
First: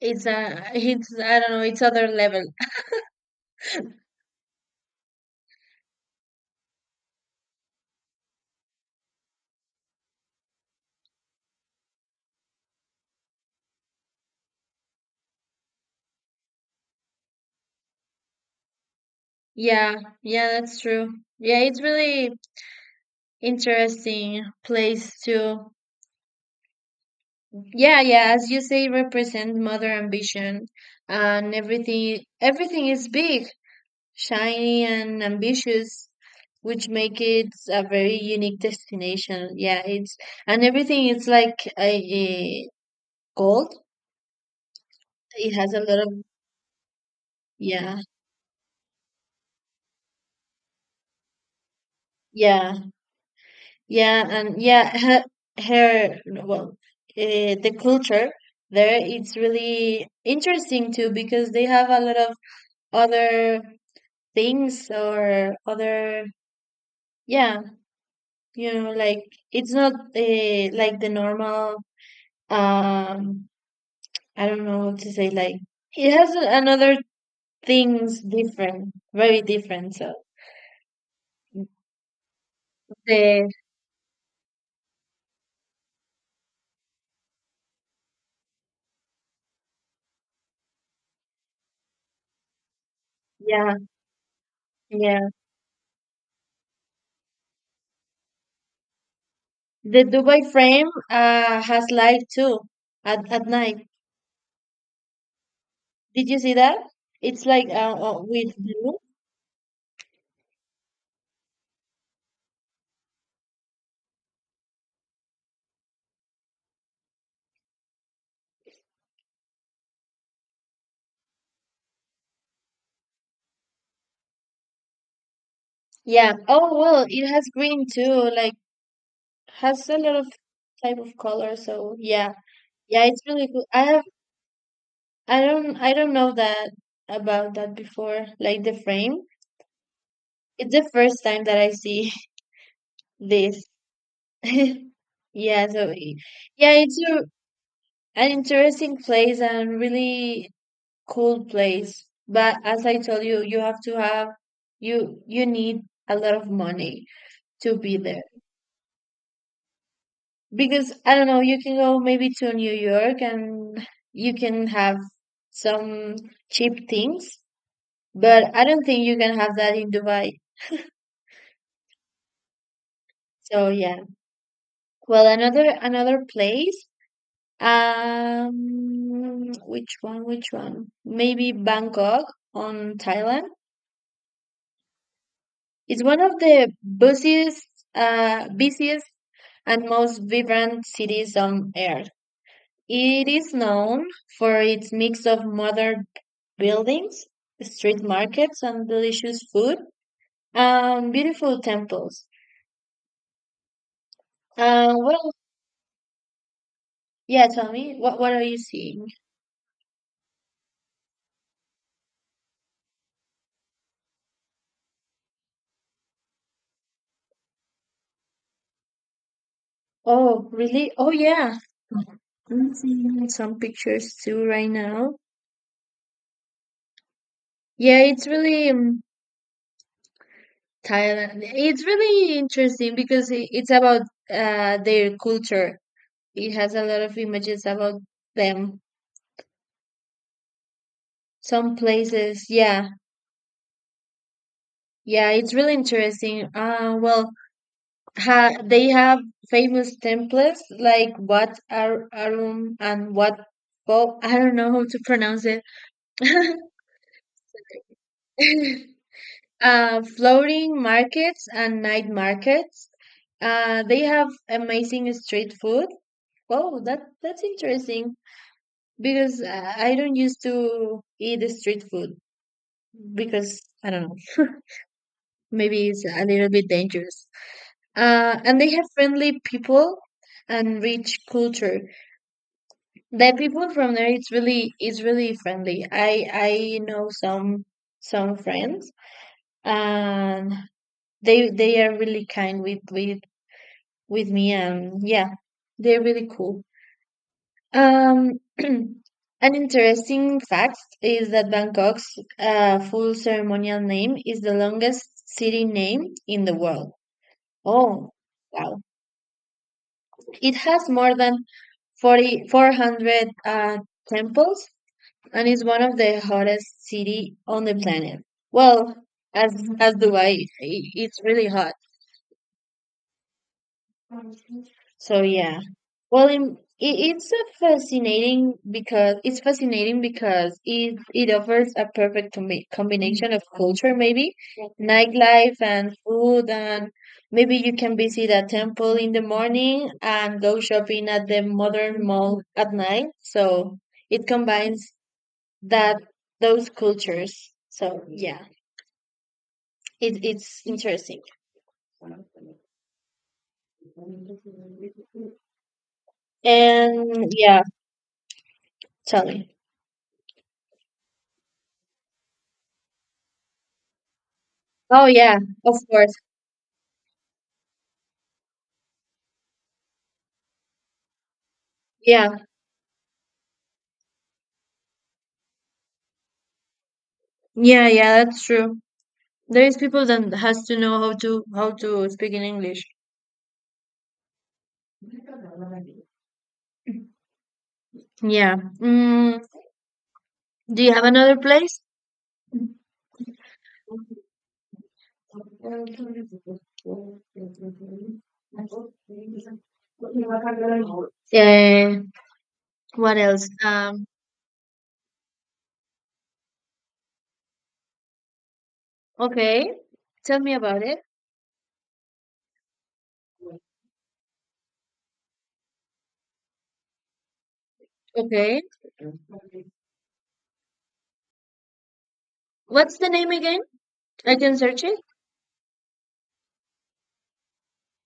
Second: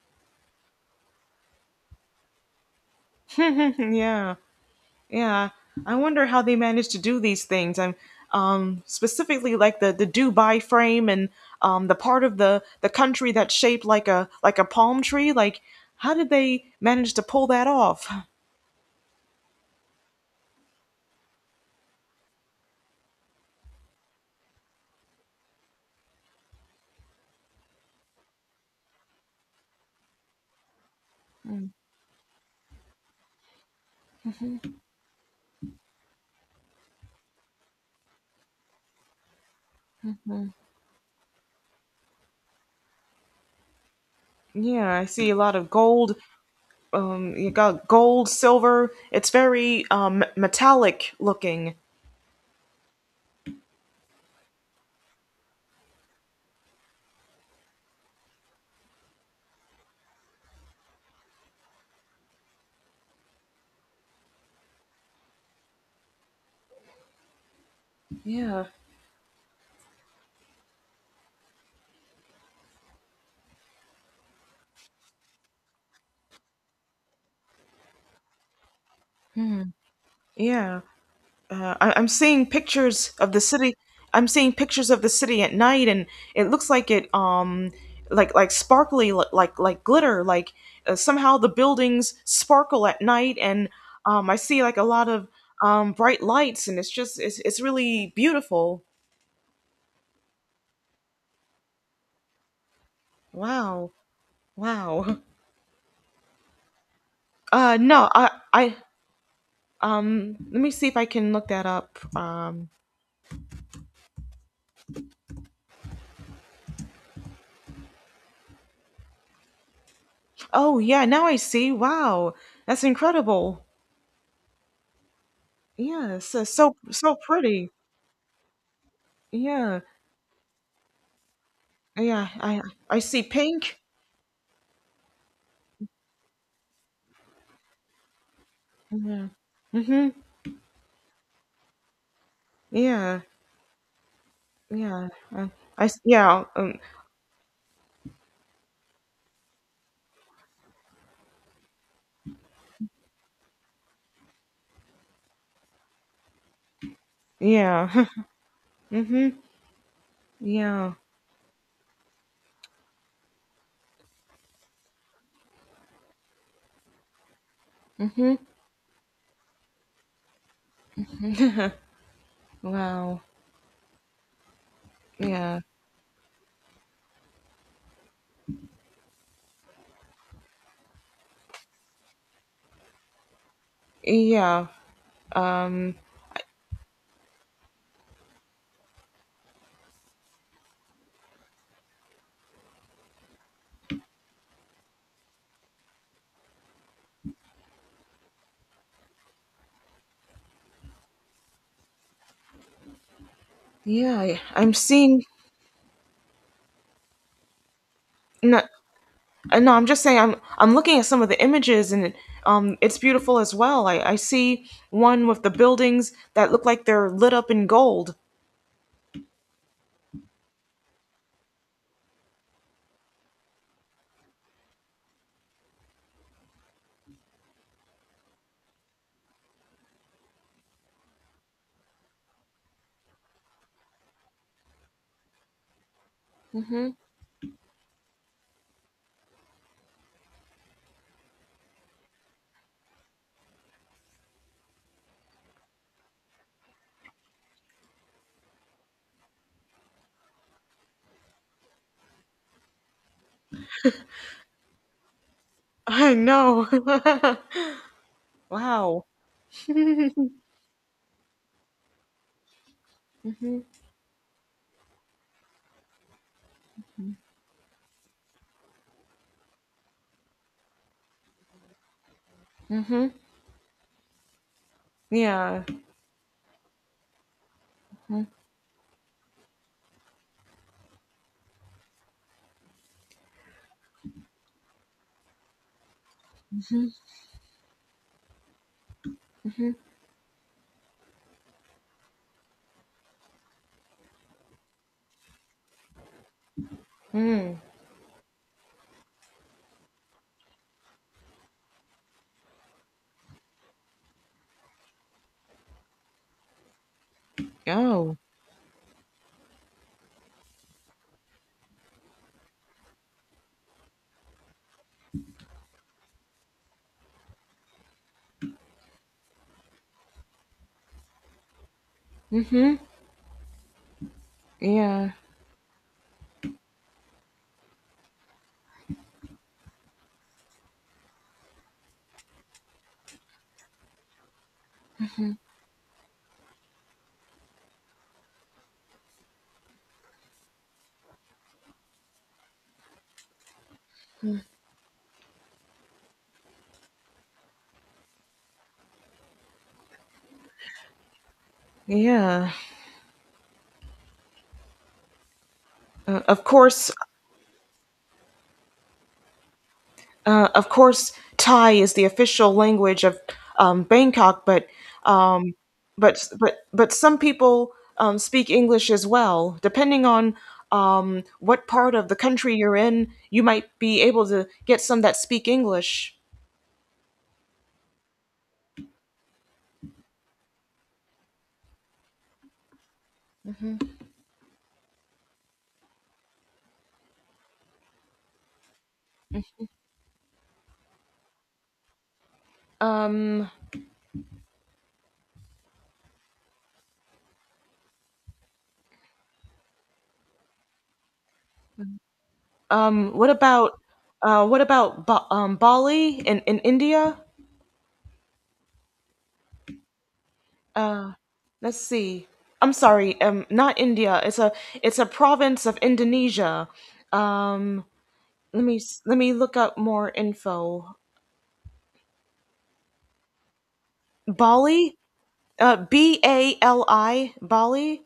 it's a it's I don't know, it's other level. Yeah. Yeah, I wonder how they manage to do these things. I'm Specifically like the Dubai frame and the part of the country that's shaped like a palm tree. Like, how did they manage to pull that off? Yeah, yeah, that's true. Yeah, it's really interesting place too. Yeah, yeah, as you say, represent mother ambition, and everything is big, shiny and ambitious, which make it a very unique destination. Yeah, it's and everything is like a gold. Yeah, I see a It lot of has a lot of, gold. You got yeah, gold, silver. It's very metallic looking. yeah, yeah, and yeah, her, well, uh, the culture there it's really interesting too because they have a lot of other things or other. Yeah, Yeah, like it's not like the normal. Um, I don't know what to say. Like it has another things different, very different. So yeah. I'm seeing pictures of the the, city. I'm seeing pictures of the city at night, and it looks like like sparkly, like glitter. Like somehow the buildings sparkle at night, and yeah, I see like a lot of yeah, bright lights, and it's just it's really beautiful. the Dubai frame has light too at night. Wow, wow. Did you see that? It's like No, I with I blue. um, let me see if I can look that up. Oh yeah, now I see. Wow, that's incredible. Yeah, Yeah. so so Oh well, so it has pretty. green too. Like Yeah, has a lot of type of color. So yeah, yeah, I I yeah, it's see really cool. pink. I don't know that about that before, like the frame. Yeah. Mhm. It's the first time that I see Yeah. this. Yeah. Uh, Yeah, so yeah. yeah, it's a, an interesting place and really cool place. But as I told you, you have to have, you need a lot of money to be Yeah. there. Mhm. Yeah. Because I don't know, you can go maybe to New York and you can have some cheap things, Mhm. but I don't think you can have that in Dubai. Wow. So yeah. Well, Yeah. another place. Which one? Which one? Maybe Bangkok on Thailand. Yeah. Um. It's one of the busiest, busiest and most vibrant cities on earth. It is known for its mix of modern buildings, street markets, and delicious food, and beautiful temples. Yeah. I'm seeing. Well, yeah, tell me, what are you No. seeing? No. I'm just saying. I'm looking at some of the images, and it's beautiful as well. I see one with the buildings that look like they're lit up in gold. Oh, really? Oh, yeah. I'm seeing some pictures too right now. Yeah, it's really Thailand. It's really interesting because it's about their culture. It has a Mhm. lot of images about them. Some places, yeah, yeah, it's really interesting. Well, ha they have famous temples like Wat Ar Arum and Wat Bo. I don't know how to pronounce it. I know. Wow. Floating markets and night markets. They have amazing street food. Oh, that's interesting because I don't used to eat street food Mhm. because I don't know. Yeah. Maybe it's a little bit dangerous. Mm-hmm. And they have friendly people and rich culture. The people from there, it's really friendly. I know some friends and they are really kind with with me, and yeah, they're really cool. um an interesting fact is that Bangkok's full ceremonial name is the longest city name in the world. Oh, Oh. wow, it has more than 4,400 uh, temples, and is one of the hottest city on the planet. Well, as Dubai, it's really hot. Mm-hmm. Yeah. So yeah. Well, it's a fascinating because it offers a perfect combination of culture, maybe nightlife and food, and maybe you can visit a temple in the morning and go shopping at the modern mall at night. So it combines that those cultures. So yeah, it it's interesting. Yeah. Of course. And yeah, tell me. Of course, Thai is the official language of Bangkok, but Oh yeah, um, of course. but some people speak English as well. Depending on what part of the Yeah. country you're in, you might be able to get some that speak English. Yeah, yeah, that's true. There is people that has to know how to speak in English. Yeah. Mm, do you have another place? Um, Uh, um, what what else? about what about Bali in India? Okay. Tell me about it. Uh, Let's see. I'm sorry. Not India. It's a province of Indonesia. Um, Okay. Let me look up more info. What's the name again? I can search Bali. it. Bali. Bali.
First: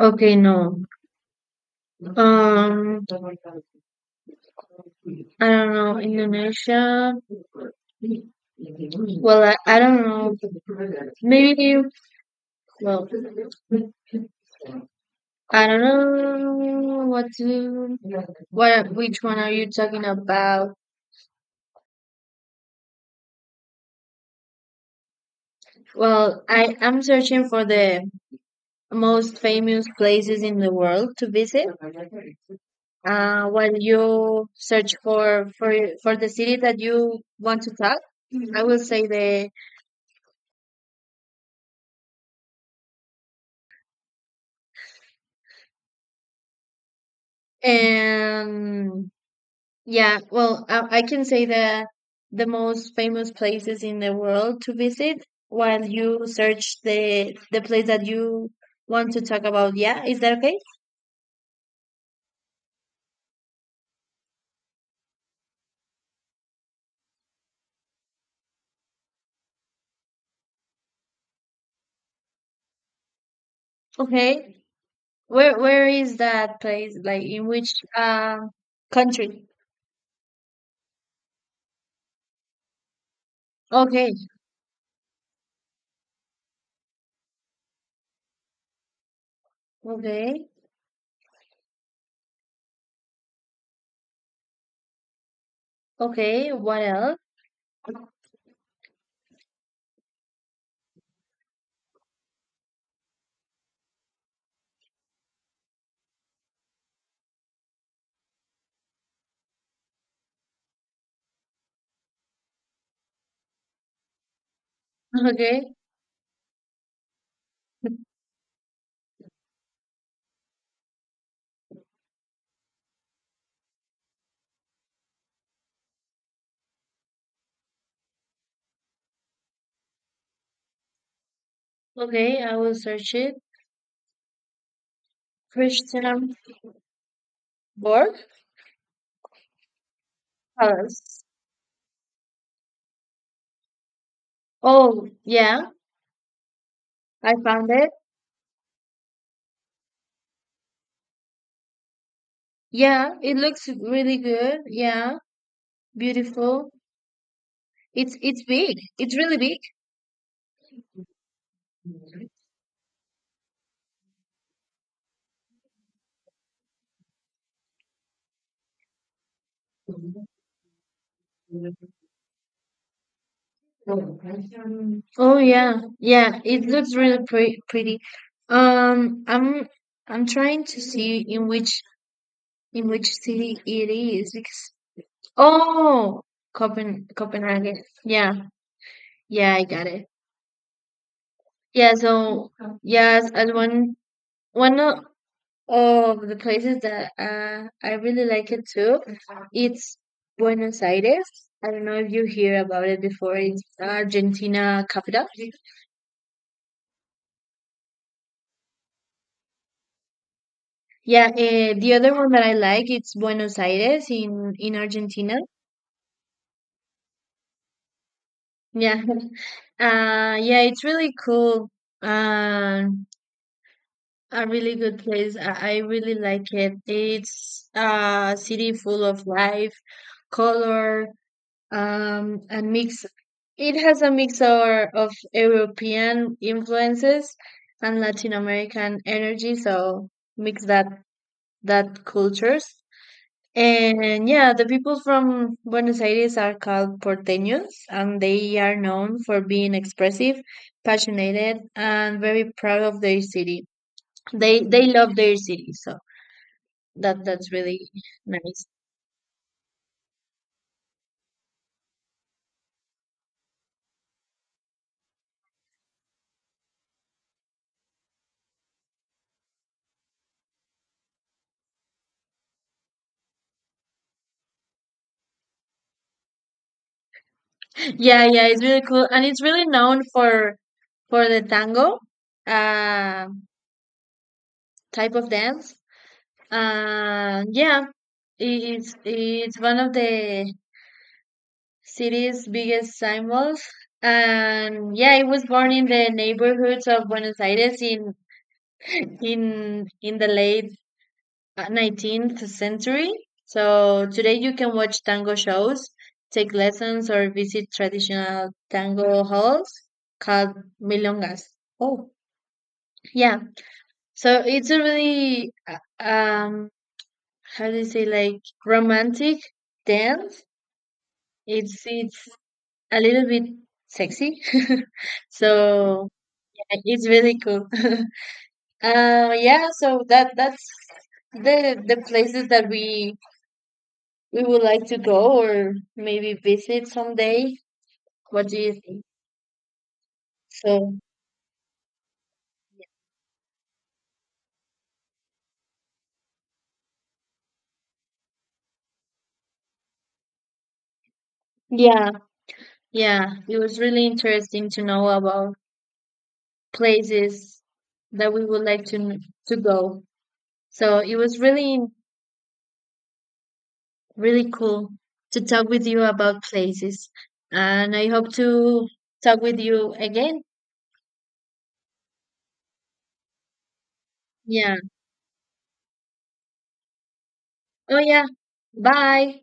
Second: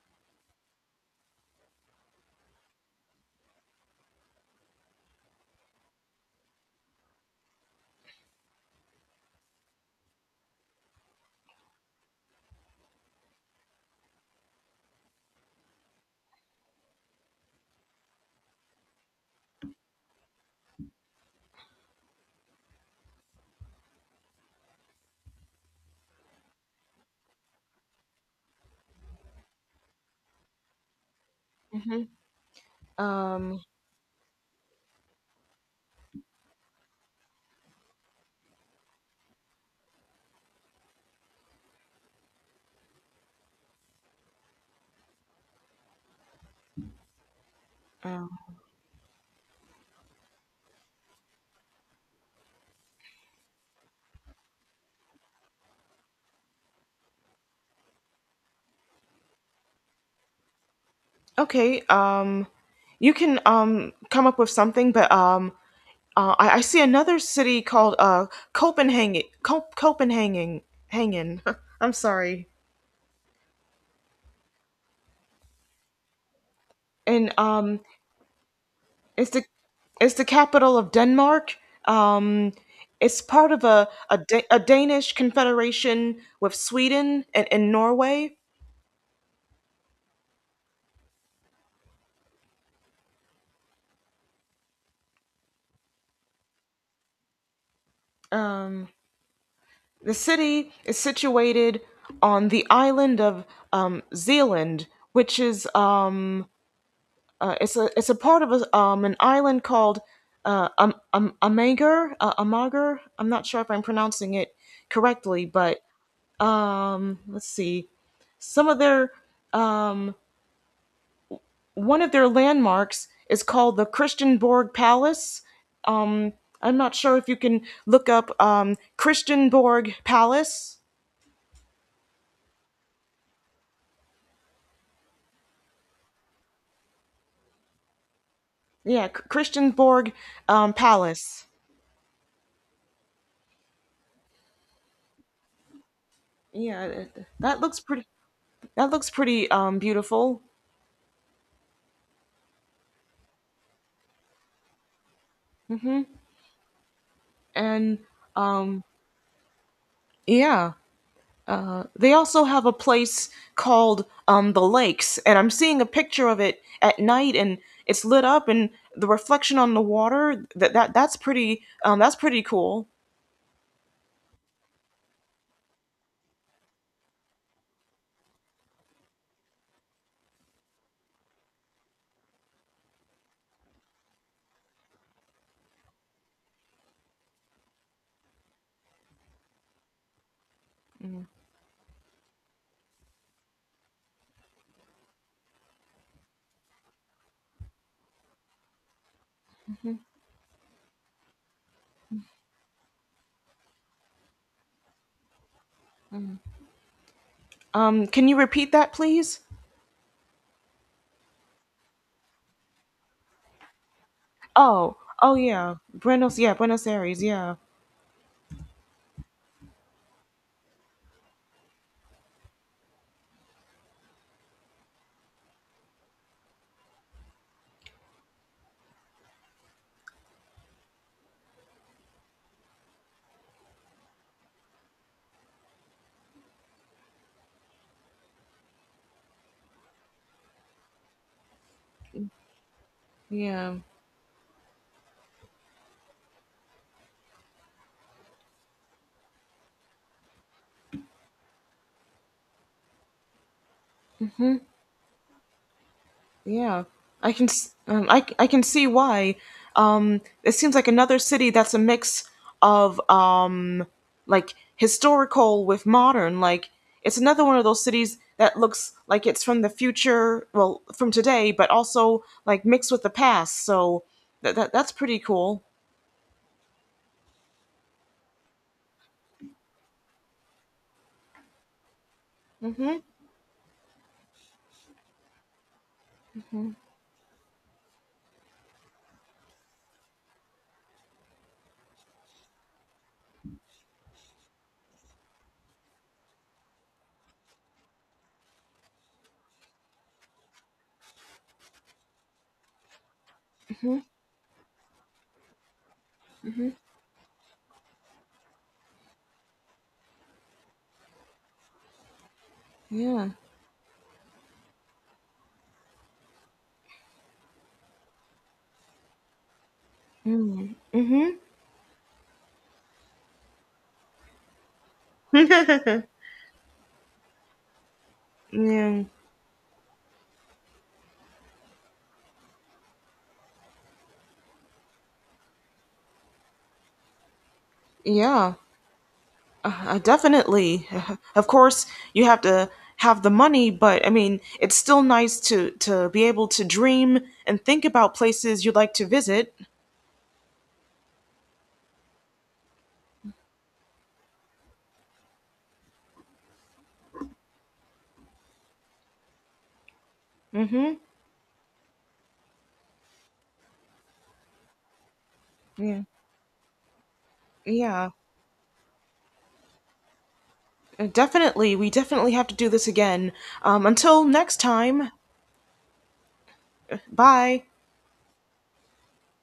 Okay, no. Um, I don't know. Indonesia. Well, I don't know. Maybe, well, I don't know what to, what, which one are you talking about? Well, I am searching for the most famous places in the world to visit. Mm-hmm. Um. While you search for the city that you want to talk, I will say the uh, um yeah. Well, I can say the most famous places in the world to visit while you search the place that you want to talk about. Yeah, is that okay? okay. You can come up with something, but I see another city called uh, Copenhagen. Hangin. I'm sorry. Okay. Where is that place? Like And in which um. It's country? the capital of Denmark. Um, it's part of a Okay, a, da- a Danish confederation with Sweden and Norway. okay, okay. What else? Um, the city is situated on the island of Zealand, which is it's a part of an island called Amager. Amager. I'm not sure if I'm pronouncing it correctly, Okay, but let's see. Some of their um, one of their landmarks is called the Christianborg Palace. Um, I'm not sure if you can look up Christianborg Palace. okay. I will search it. Christianborg Christianborg Palace. Palace. Oh yeah, Yeah, I that found looks it. pretty. That looks pretty beautiful. Yeah, it looks really good. Yeah, beautiful. And It's big. um, It's really big. yeah, they also have a place called the Lakes, and I'm seeing a picture of it at night, and it's lit up, and the reflection on the water. That's pretty. That's pretty cool. Oh yeah, yeah. It looks really pretty. Um, I'm I'm trying to see in which city it is because oh, Copenhagen. Yeah, yeah, I got it. Yeah, so yes, and one one o- of the places that I really like it too, it's Buenos Aires. I don't know if you hear about it before. It's Argentina capital. Can you repeat that, please? Yeah, the other one that I like it's Buenos Aires in Oh, oh Argentina. Yeah, Buenos Aires, yeah, Yeah, yeah, it's really cool. Um, a really good place. I really like it. It's a city full of life, color, and mix. It has a mix of European influences and Latin American energy, so mix that that cultures. yeah, And yeah, the people from Buenos Aires are called porteños, and they are known for being expressive, passionate, and very proud of their city. They love their city, so yeah. that that's really I can nice. see why. It seems like another city that's a mix of like historical with modern. Like it's another one of those cities that looks like it's from the future, well, from today, but also like mixed with the past. So that's pretty cool. Yeah, yeah, it's really cool, and it's really known for the tango, Mm-hmm. uh, type of dance. Yeah, it's one of the city's biggest symbols, and yeah, it was born in the neighborhoods of Buenos Aires in in the late 19th century. Mm-hmm. So today you can watch tango shows, take lessons, or visit traditional tango halls called milongas. Oh, Yeah. yeah. So it's a really how do you say like romantic dance. Mm-hmm. Mm-hmm. It's a little bit sexy. so yeah, it's really cool. Yeah. Yeah, so that that's the places that we would like to go or maybe visit someday. What Yeah, do you think? Definitely. So, Of course, you have to have the money, but I mean, it's still nice to be able to dream and think about places you'd like to visit. yeah, yeah, it was really interesting to know about places that we would like to to go. Hmm. So it was really really cool to talk with Yeah. you about places, and I Yeah. hope to talk with you again. Definitely. We definitely have to do this again. Until next Yeah. time. Bye. Oh yeah. Bye.